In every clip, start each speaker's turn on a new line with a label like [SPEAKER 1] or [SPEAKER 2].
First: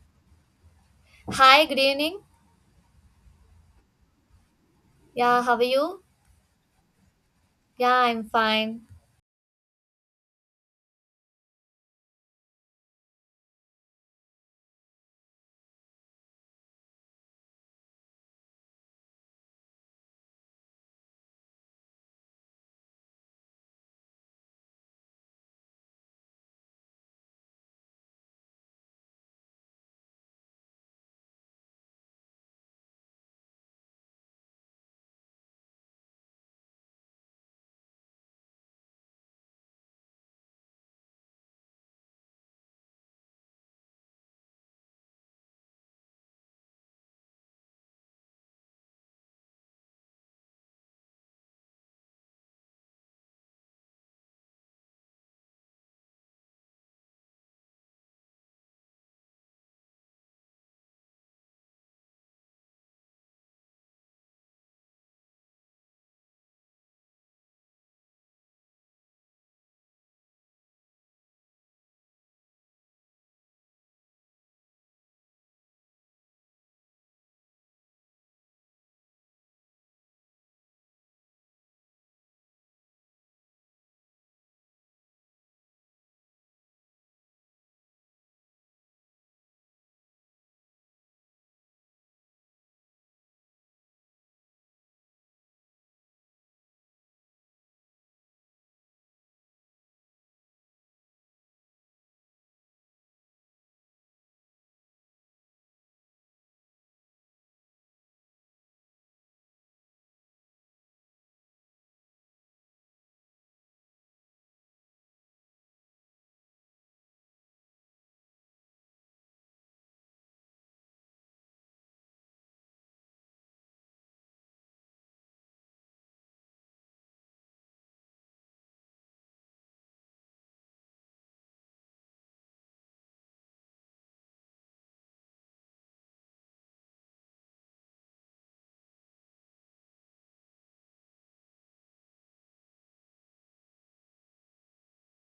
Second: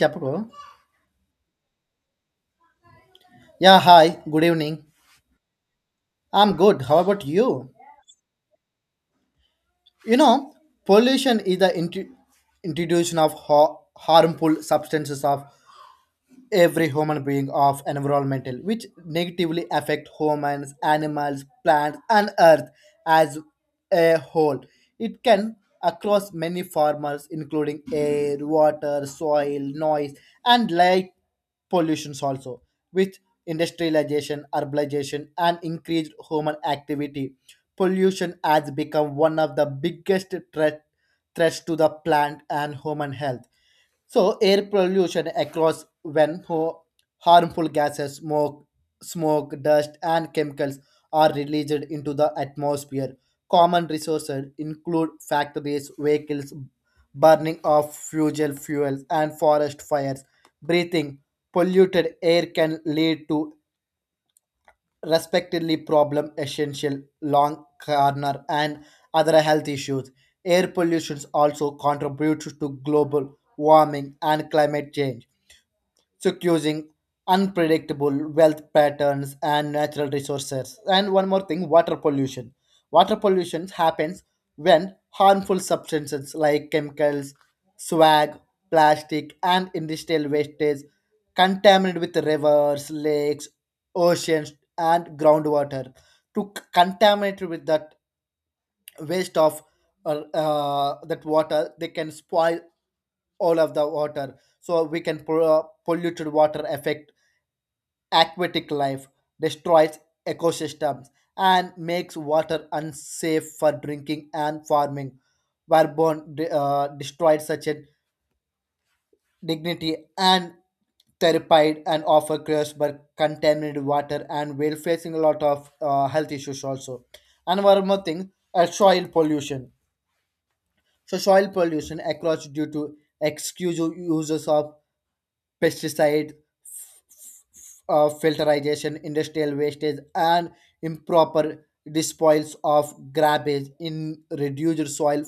[SPEAKER 1] Tapako.
[SPEAKER 2] Hi, good evening.
[SPEAKER 1] Yeah, hi, good evening.
[SPEAKER 2] Yeah, how are you?
[SPEAKER 1] I'm good. How about you?
[SPEAKER 2] Yeah, I'm fine.
[SPEAKER 1] You know, Pollution is the introduction of harmful substances of every human being of environmental, which negatively affect humans, animals, plants and earth as a whole. It can across many farmers including air, water, soil, noise and light pollutions also. With industrialization, urbanization and increased human activity, pollution has become one of the biggest threats to the plant and human health. So air pollution across when harmful gases, smoke, dust, and chemicals are released into the atmosphere. Common resources include factories, vehicles, burning of fossil fuels, and forest fires. Breathing polluted air can lead to respectively problem essential lung corner and other health issues. Air pollution also contributes to global warming and climate change, securing unpredictable wealth patterns and natural resources. And one more thing, water pollution. Water pollution happens when harmful substances like chemicals, swag, plastic, and industrial wastage contaminate with rivers, lakes, oceans, and groundwater. To contaminate with that waste of that water, they can spoil all of the water. So we can polluted water affect aquatic life, destroys ecosystems and makes water unsafe for drinking and farming, whereupon destroyed such a dignity and terrified and offer cures by contaminated water, and we're facing a lot of health issues also. And one more thing, soil pollution. So soil pollution across due to excessive uses of pesticide, filterization, industrial wastage, and improper disposals of garbage in reduced soil,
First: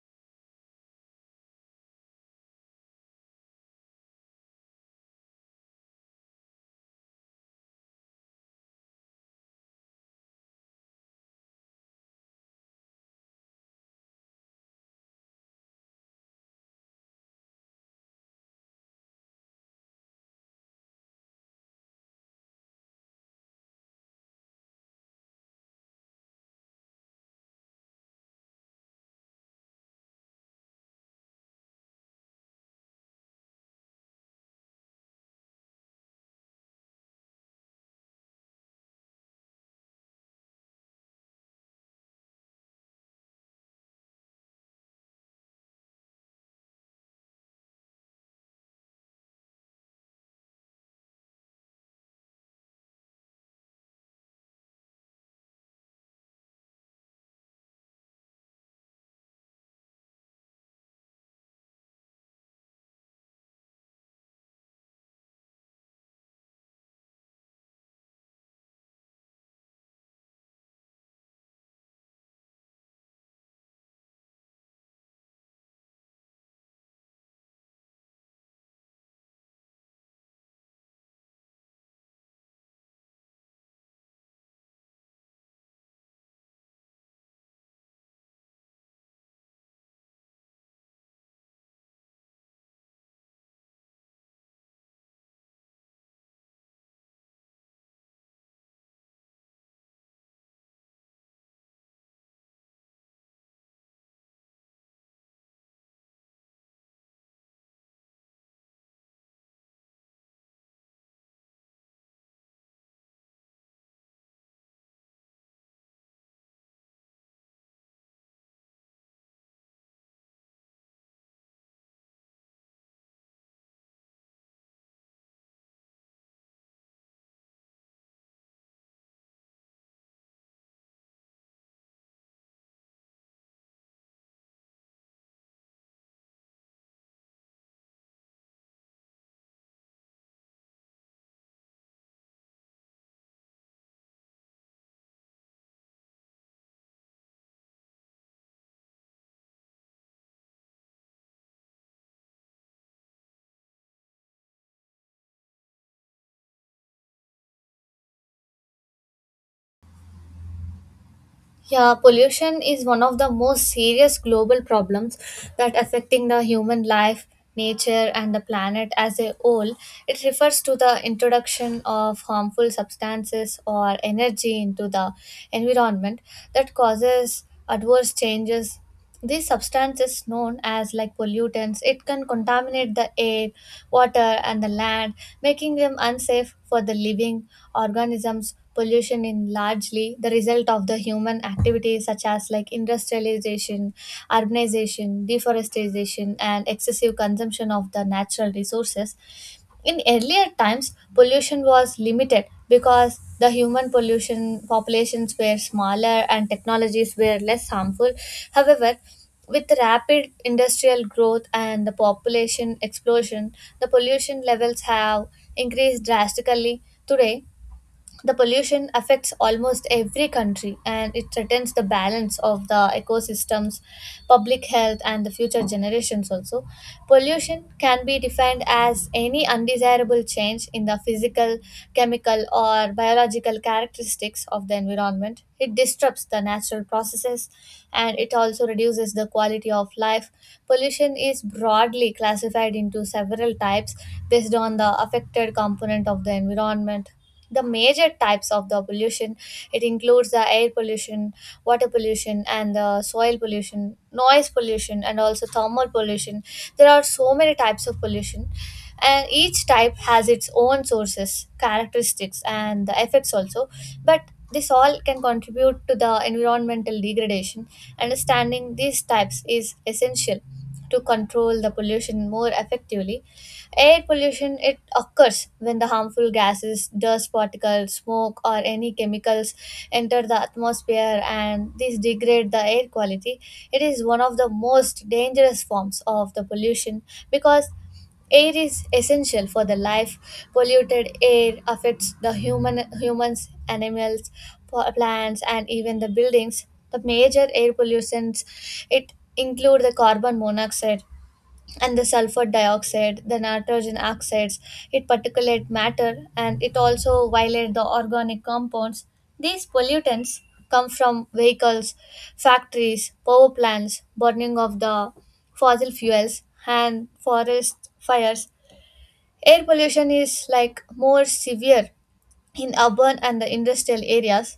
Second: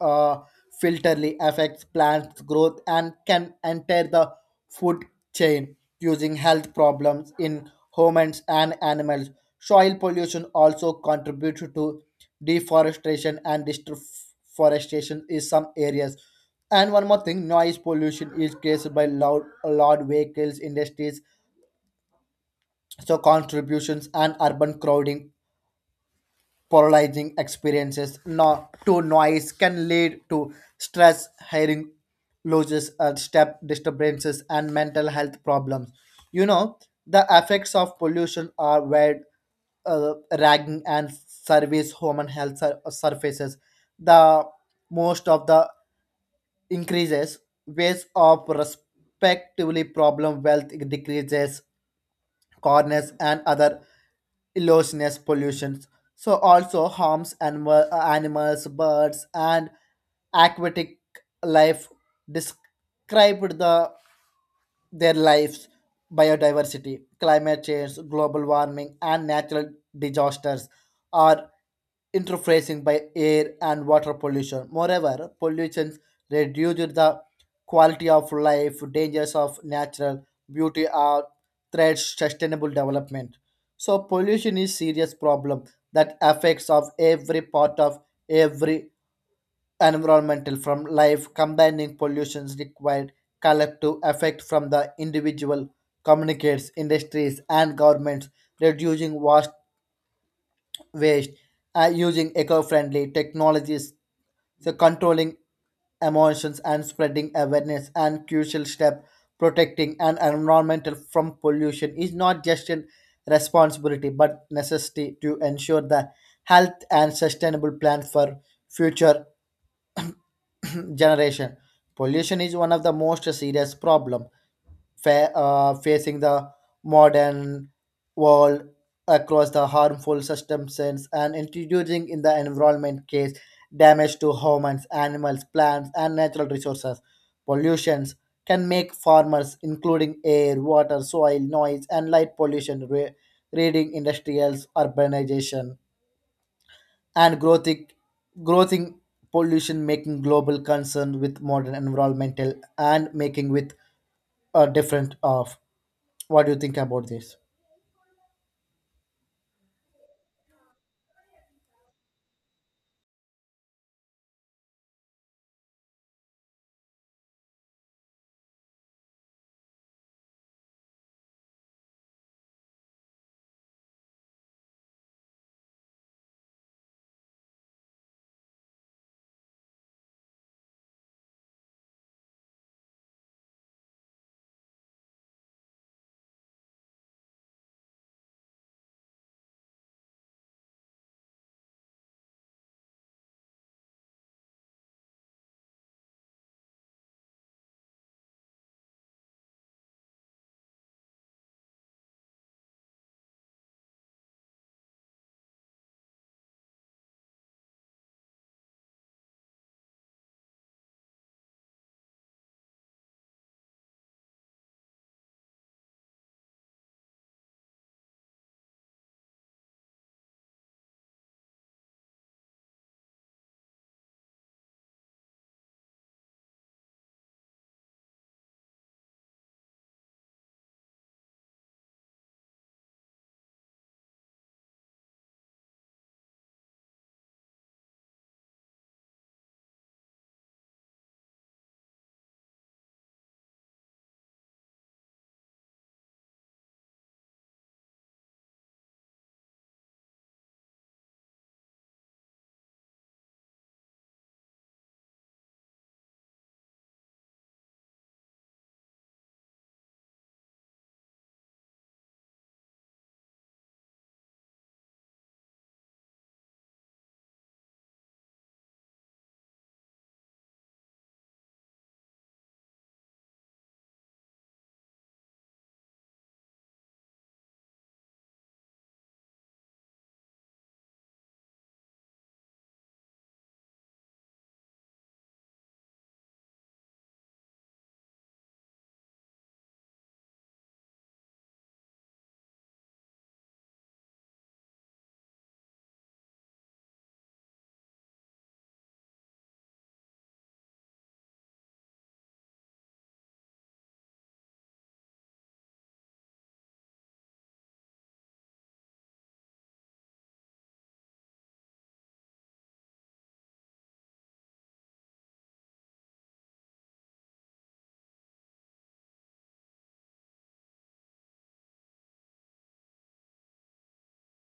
[SPEAKER 1] uh, filterly affects plants growth and can enter the food chain using health problems in humans and animals. Soil pollution also contributes to deforestation and deforestation in some areas. And one more thing, noise pollution is created by loud, loud vehicles, industries, so contributions and urban crowding polarizing experiences no, to noise can lead to stress, hearing losses, step disturbances, and mental health problems. You know, the effects of pollution are wide, ragging, and service human health surfaces. The most of the increases, ways of respectively problem wealth decreases corners and other illustrious pollutions. So also harms animals, birds, and aquatic life described the their lives, biodiversity, climate change, global warming, and natural disasters are interfacing by air and water pollution. Moreover, pollution reduces the quality of life, dangers of natural beauty are threats sustainable development. So pollution is serious problem that affects of every part of every environmental from life, combining pollutions required collective effect from the individual communicates industries and governments, reducing vast waste, using eco-friendly technologies, so controlling emotions and spreading awareness and crucial step protecting an environmental from pollution is not just a responsibility but necessity to ensure the health and sustainable plan for future generation. Pollution is one of the most serious problem facing the modern world, across the harmful substances and introducing in the environment case damage to humans, animals, plants, and natural resources. Pollutions can make farmers, including air, water, soil, noise, and light pollution, reading industrials, urbanization, and growing pollution making global concern with modern environmental and making with a different of what do you think about this?
[SPEAKER 2] Yeah, pollution is one of the most serious global problems that affecting the human life, nature and the planet as a whole. It refers to the introduction of harmful substances or energy into the environment that causes adverse changes. These substances, known as like pollutants, it can contaminate the air, water, and the land, making them unsafe for the living organisms. Pollution is largely the result of the human activities such as like industrialization, urbanization, deforestation, and excessive consumption of the natural resources. In earlier times, pollution was limited because the human pollution populations were smaller and technologies were less harmful. However, with rapid industrial growth and the population explosion, the pollution levels have increased drastically. Today, the pollution affects almost every country and it threatens the balance of the ecosystems, public health and the future generations also. Pollution can be defined as any undesirable change in the physical, chemical or biological characteristics of the environment. It disrupts the natural processes and it also reduces the quality of life. Pollution is broadly classified into several types based on the affected component of the environment. The major types of the pollution, it includes the air pollution, water pollution and the soil pollution, noise pollution and also thermal pollution. There are so many types of pollution, and each type has its own sources, characteristics and the effects also, but this all can contribute to the environmental degradation. Understanding these types is essential to control the pollution more effectively. Air pollution, it occurs when the harmful gases, dust particles, smoke or any chemicals enter the atmosphere and these degrade the air quality. It is one of the most dangerous forms of the pollution because air is essential for the life. Polluted air affects the human, humans, animals, plants and even the buildings. The major air pollutants, it include the carbon monoxide and the sulfur dioxide, the nitrogen oxides, it particulate matter, and it also violate the organic compounds. These pollutants come from vehicles, factories, power plants, burning of the fossil fuels, and forest fires. Air pollution is like more severe in urban and the industrial areas.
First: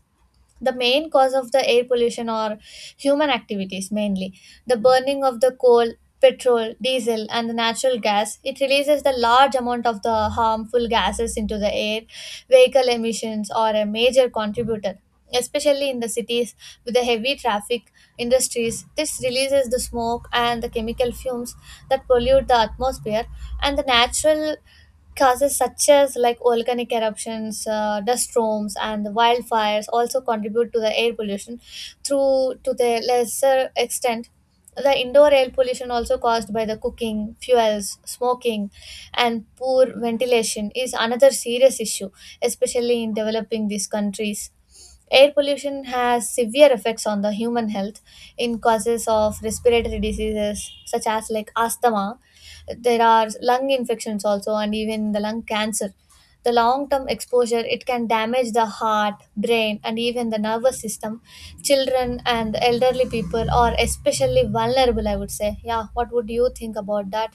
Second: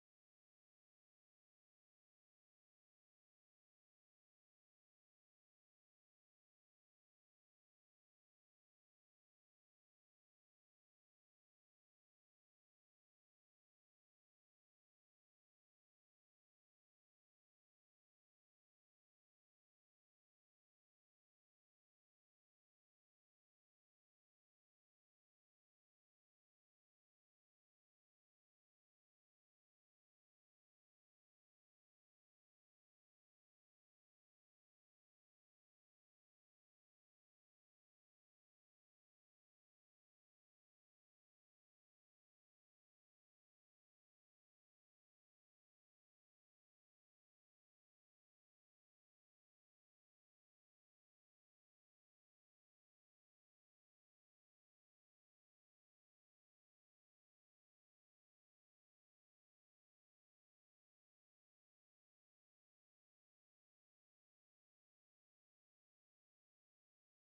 [SPEAKER 2] The main cause of the air pollution are human activities, mainly the burning of the coal, petrol, diesel and the natural gas. It releases the large amount of the harmful gases into the air. Vehicle emissions are a major contributor, especially in the cities with the heavy traffic. Industries, this releases the smoke and the chemical fumes that pollute the atmosphere, and the natural causes such as like volcanic eruptions, dust storms, and wildfires also contribute to the air pollution. Through to the lesser extent, the indoor air pollution also caused by the cooking, fuels, smoking, and poor ventilation is another serious issue, especially in developing these countries. Air pollution has severe effects on the human health in causes of respiratory diseases such as like asthma. There are lung infections also and even the lung cancer. The long term exposure, it can damage the heart, brain and even the nervous system. Children and elderly people are especially vulnerable, I would say. Yeah, what would you think about that?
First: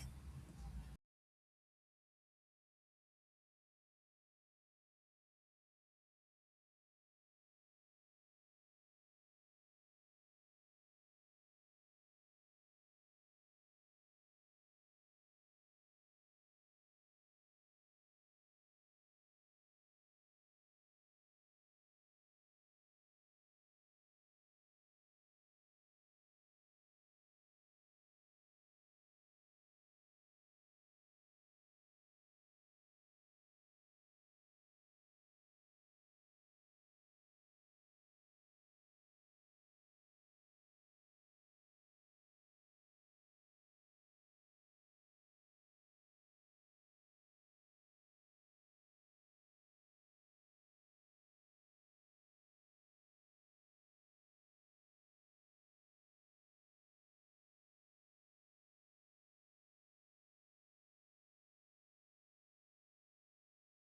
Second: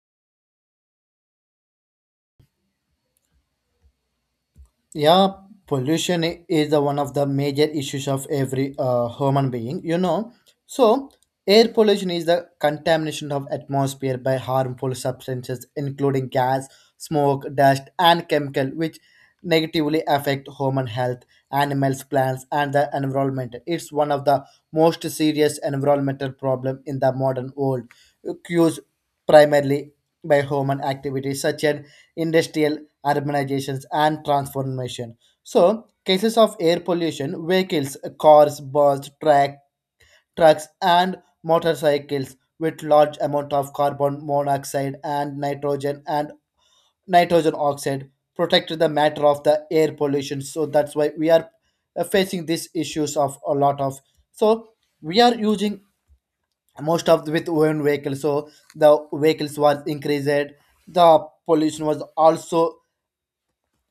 [SPEAKER 1] Yeah, pollution is the one of the major issues of every human being. So, air pollution is the contamination of atmosphere by harmful substances including gas, smoke, dust and chemical, which negatively affect human health, animals, plants and the environment. It's one of the most serious environmental problem in the modern world. Cues primarily by human activities such as industrial urbanizations and transformation. So, cases of air pollution, vehicles, cars, bus, track, trucks, and motorcycles with large amount of carbon monoxide and nitrogen oxide protect the matter of the air pollution. So that's why we are facing these issues of a lot of. So we are using most of the, with own vehicles, so the vehicles was increased, the pollution was also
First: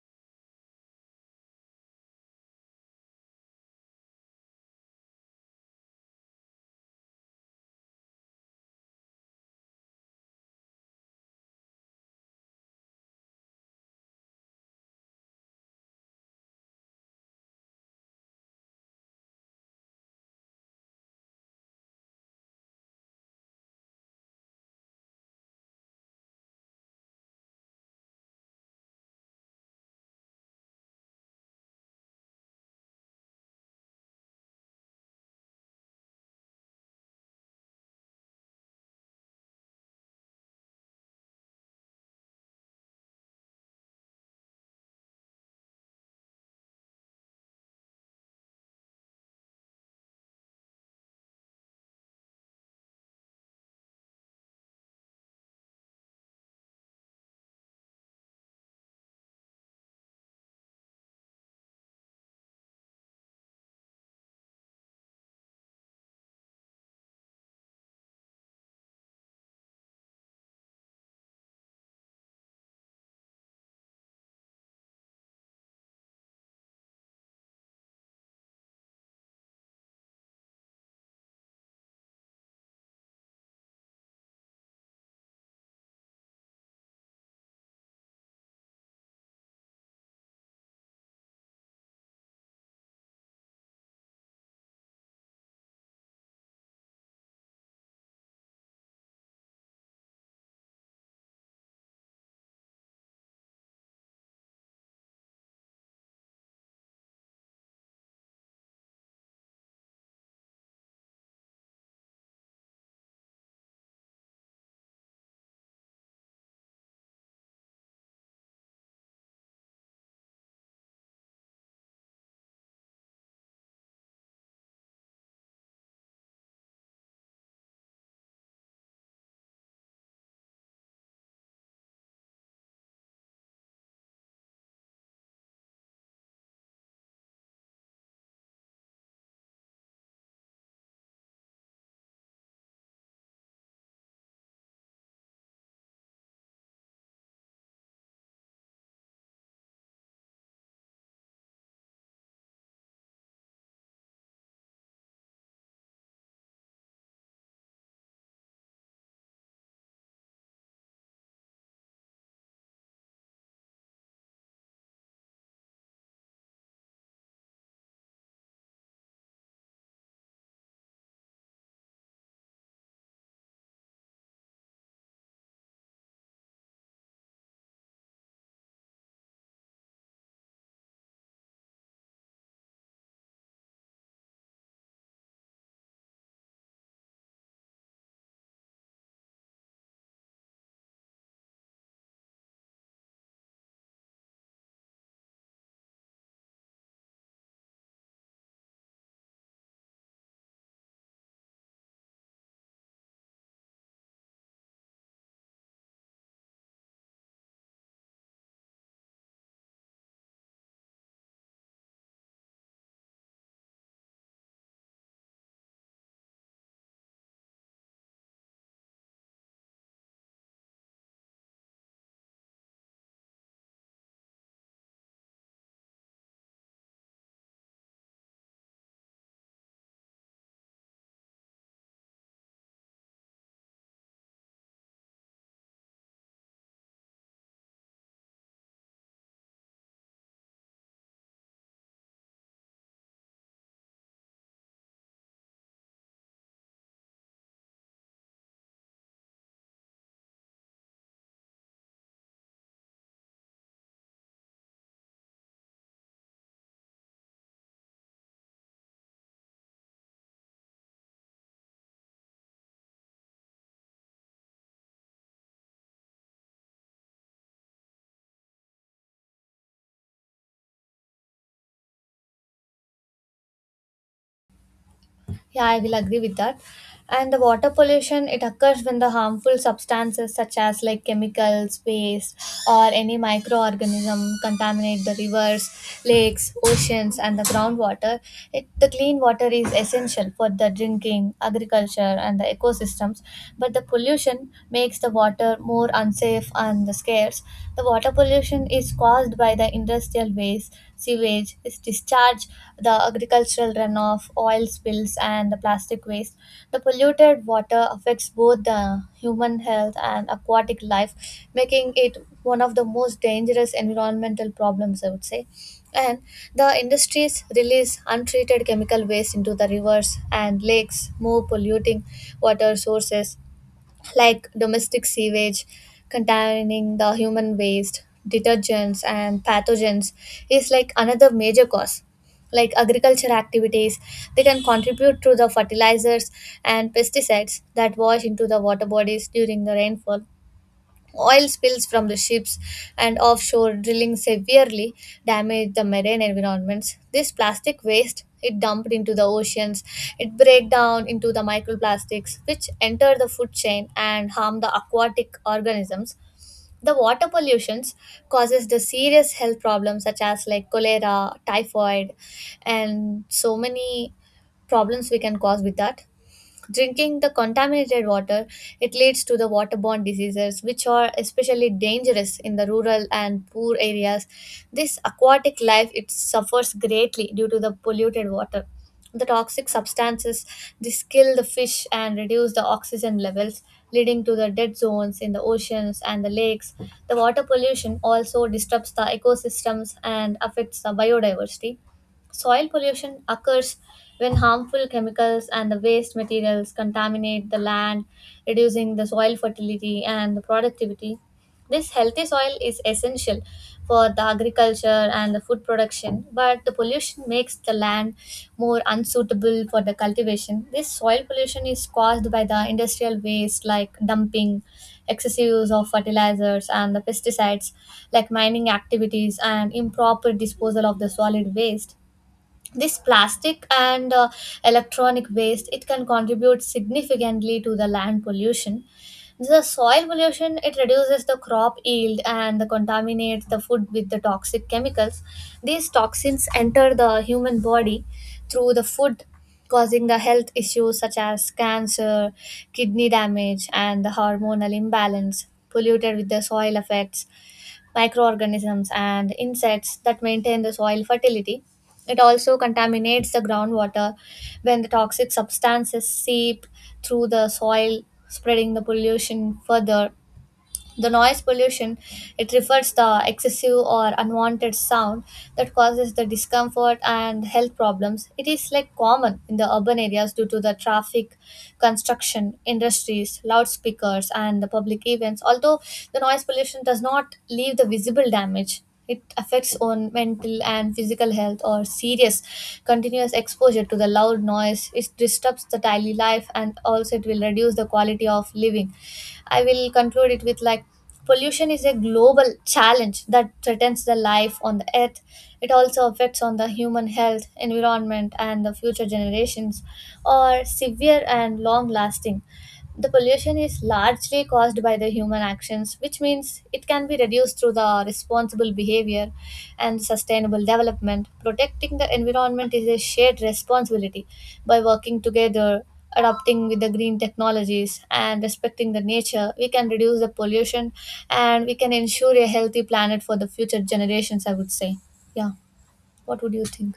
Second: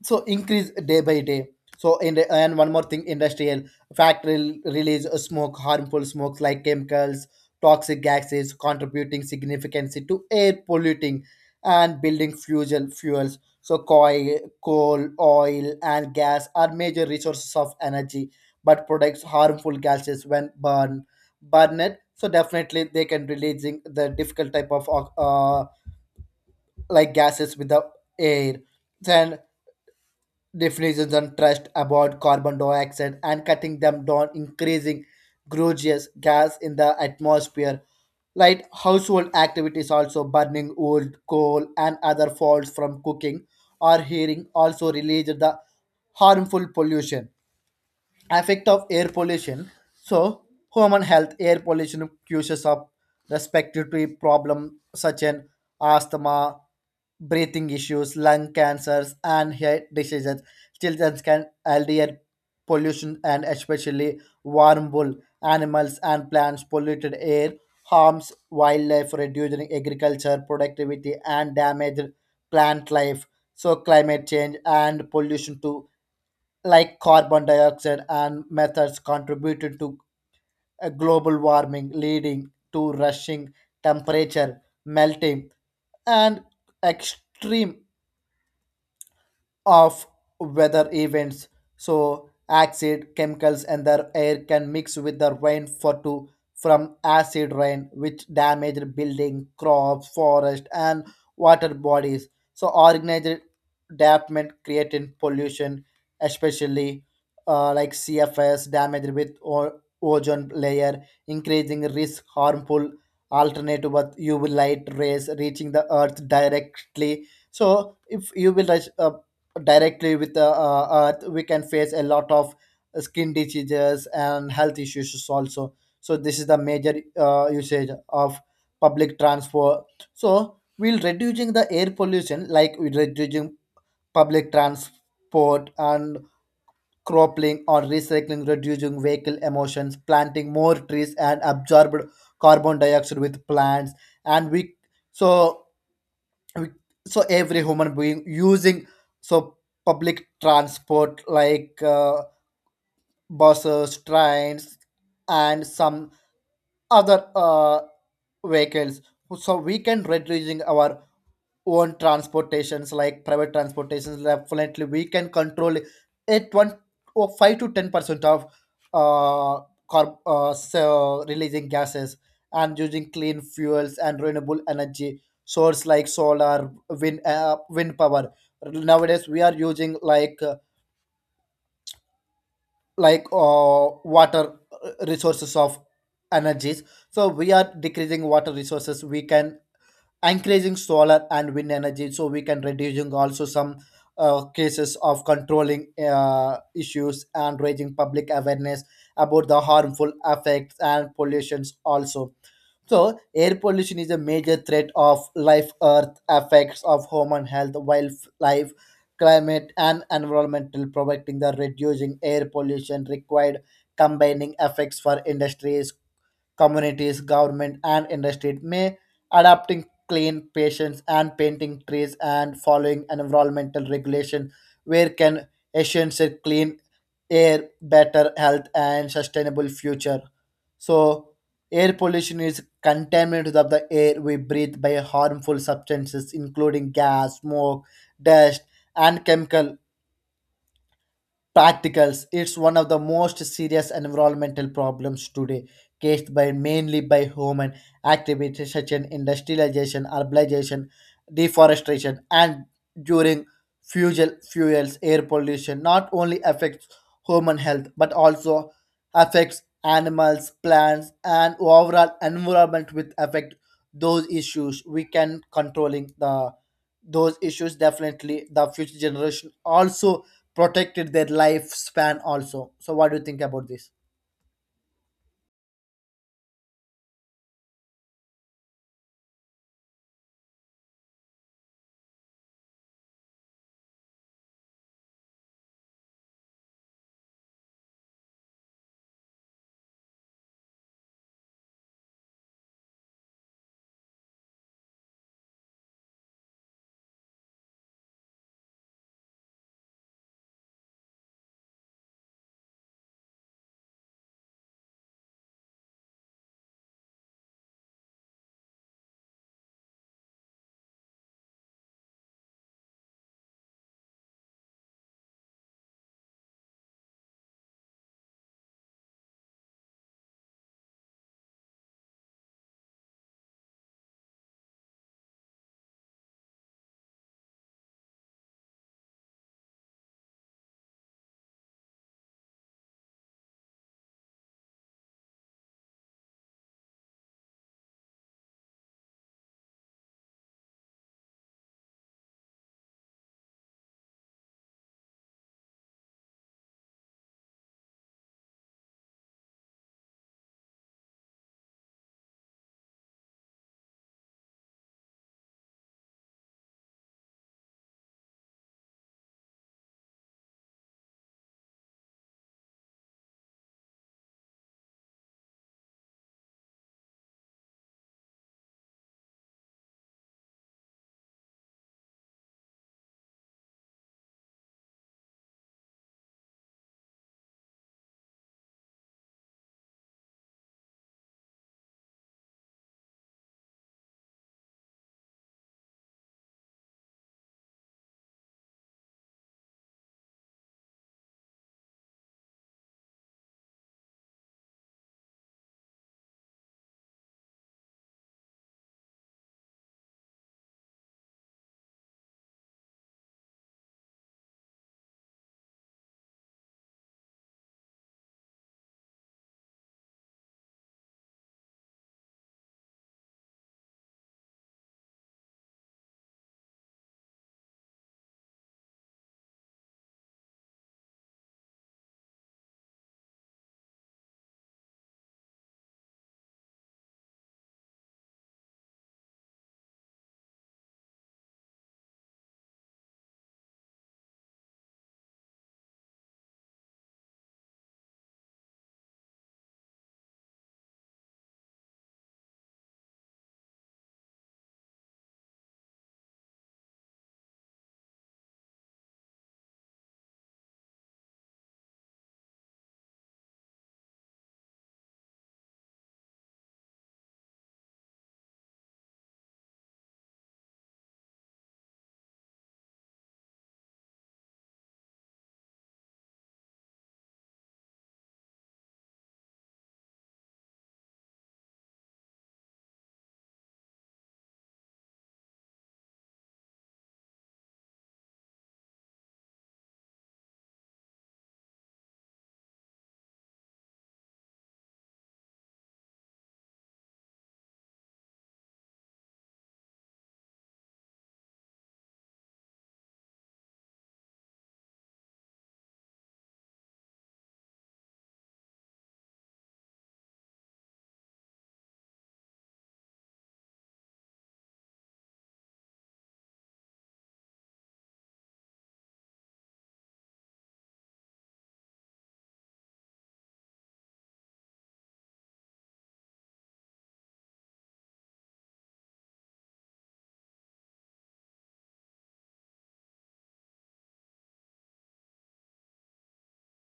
[SPEAKER 1] so increase day by day. So in the, and one more thing, industrial factory release of smoke harmful smokes like chemicals toxic gases contributing significantly to air polluting, and building fuels so coal oil and gas are major resources of energy, but products harmful gases when burned. So definitely they can releasing the difficult type of uh, like gases with the air, then definitions and trust about carbon dioxide and cutting them down, increasing greenhouse gas in the atmosphere. Light household activities also burning wood, coal, and other faults from cooking or heating also release the harmful pollution effect of air pollution. So human health air pollution causes of respiratory problem such as asthma, breathing issues, lung cancers and hair diseases. Children can LDR pollution and especially warm wool animals and plants. Polluted air harms wildlife, reducing agriculture productivity and damage plant life. So climate change and pollution too, like carbon dioxide and methods contributed to a global warming, leading to rushing temperature melting and extreme of weather events. So acid chemicals and the air can mix with the rain for to from acid rain which damaged building, crops, forest and water bodies. So organized development creating pollution, especially like cfs damaged with ozone layer, increasing risk harmful alternative with UV light rays reaching the earth directly. So if UV rays directly with the earth, we can face a lot of skin diseases and health issues also. So this is the major usage of public transport. So we'll reducing the air pollution, like we reducing public transport and cropling or recycling, reducing vehicle emissions, planting more trees and absorbed carbon dioxide with plants. And we so we- so every human being using so public transport like buses, trains and some other vehicles. So we can reducing our own transportations like private transportations. Definitely we can control it 1 or 5 to 10% of uh, so releasing gases, and using clean fuels and renewable energy source like solar, wind power. Nowadays we are using like water resources of energies. So we are decreasing water resources, we can encouraging solar and wind energy. So we can reducing also some cases of controlling issues and raising public awareness about the harmful effects and pollutions also. So air pollution is a major threat of life earth effects of human health, wildlife, climate and environmental protecting. The reducing air pollution required combining effects for industries, communities, government, and industry, may adopting clean patients and painting trees and following environmental regulation, where can ensure a clean air, better health, and sustainable future. So, air pollution is contaminant of the air we breathe by harmful substances, including gas, smoke, dust, and chemical Practicals. It's one of the most serious environmental problems today, caused by mainly by human activities such as industrialization, urbanization, deforestation, and during fuel fuels, air pollution. Not only affects human health but also affects animals, plants, and overall environment. With affect those issues, we can controlling the those issues, definitely the future generation also protected their lifespan also. So, what do you think about this?
[SPEAKER 2] Yeah, I will agree with that. And the water pollution, it occurs when the harmful substances such as like chemicals, waste, or any microorganism contaminate the rivers, lakes, oceans, and the groundwater. It, the clean water is essential for the drinking, agriculture, and the ecosystems. But the pollution makes the water more unsafe and the scarce. The water pollution is caused by the industrial waste, sewage is discharged, the agricultural runoff, oil spills, and the plastic waste. The polluted water affects both the human health and aquatic life, making it one of the most dangerous environmental problems, I would say. And the industries release untreated chemical waste into the rivers and lakes, more polluting water sources like domestic sewage containing the human waste, detergents, and pathogens is like another major cause. Like agriculture activities, they can contribute to the fertilizers and pesticides that wash into the water bodies during the rainfall. Oil spills from the ships and offshore drilling severely damage the marine environments. This plastic waste, it dumped into the oceans, it break down into the microplastics which enter the food chain and harm the aquatic organisms. The water pollution causes the serious health problems such as like cholera, typhoid, and so many problems we can cause with that. Drinking the contaminated water, it leads to the waterborne diseases, which are especially dangerous in the rural and poor areas. This aquatic life, it suffers greatly due to the polluted water. The toxic substances, this kill the fish and reduce the oxygen levels, leading to the dead zones in the oceans and the lakes. The water pollution also disrupts the ecosystems and affects the biodiversity. Soil pollution occurs when harmful chemicals and the waste materials contaminate the land, reducing the soil fertility and the productivity. This healthy soil is essential for the agriculture and the food production, but the pollution makes the land more unsuitable for the cultivation. This soil pollution is caused by the industrial waste like dumping, excessive use of fertilizers and the pesticides, like mining activities and improper disposal of the solid waste. This plastic and electronic waste, it can contribute significantly to the land pollution. The soil pollution, it reduces the crop yield and the contaminates the food with the toxic chemicals. These toxins enter the human body through the food, causing the health issues such as cancer, kidney damage and the hormonal imbalance. Polluted with the soil effects microorganisms, and insects that maintain the soil fertility. It also contaminates the groundwater when the toxic substances seep through the soil, spreading the pollution further. The noise pollution, it refers the excessive or unwanted sound that causes the discomfort and health problems. It is like common in the urban areas due to the traffic, construction, industries, loudspeakers and the public events. Although the noise pollution does not leave the visible damage, it affects on mental and physical health or serious continuous exposure to the loud noise. It disrupts the daily life and also it will reduce the quality of living. I will conclude it with like pollution is a global challenge that threatens the life on the earth. It also affects on the human health, environment and the future generations are severe and long lasting. The pollution is largely caused by the human actions, which means it can be reduced through the responsible behavior and sustainable development. Protecting the environment is a shared responsibility. By working together, adopting with the green technologies, and respecting the nature, we can reduce the pollution and we can ensure a healthy planet for the future generations, I would say. Yeah, what would you think?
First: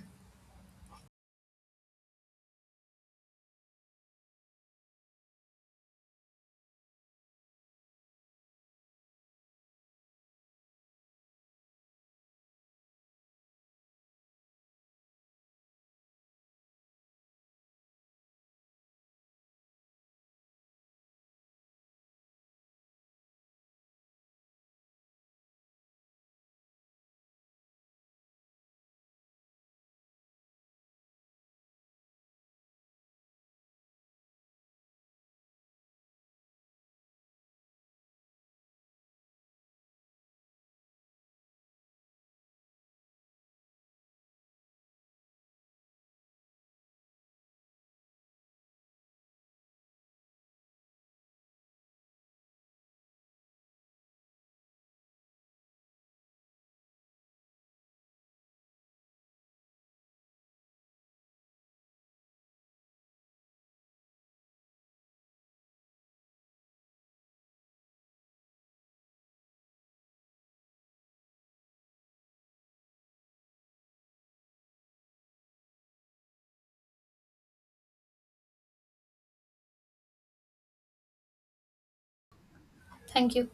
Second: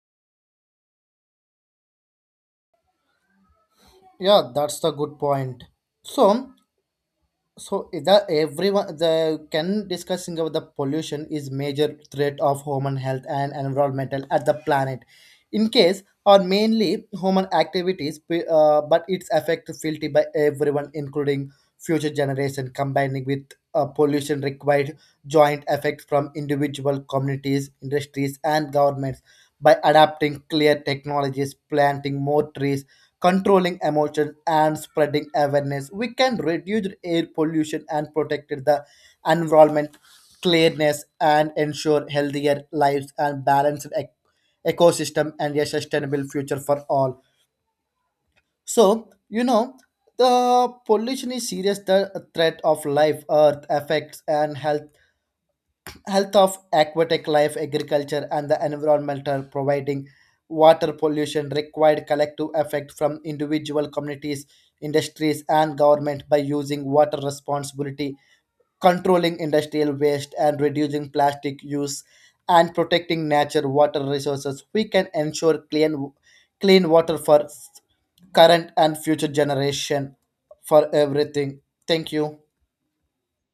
[SPEAKER 1] Yeah, that's the good point. So, So, the everyone the can discussing about the pollution is major threat of human health and environmental at the planet. In case or mainly human activities, but its effect felt by everyone, including future generation, combining with pollution required joint effect from individual communities, industries, and governments, by adapting clear technologies, planting more trees, controlling emotions and spreading awareness, we can reduce air pollution and protect the environment, cleanliness, and ensure healthier lives and balanced ecosystem and a sustainable future for all. So, the pollution is serious the threat of life, earth, effects, and health of aquatic life, agriculture, and the environmental providing water pollution required collective effect from individual communities, industries, and government, by using water responsibility, controlling industrial waste, and reducing plastic use, and protecting nature water resources. We can ensure clean water for current and future generation for everything. Thank you.
[SPEAKER 2] Thank you.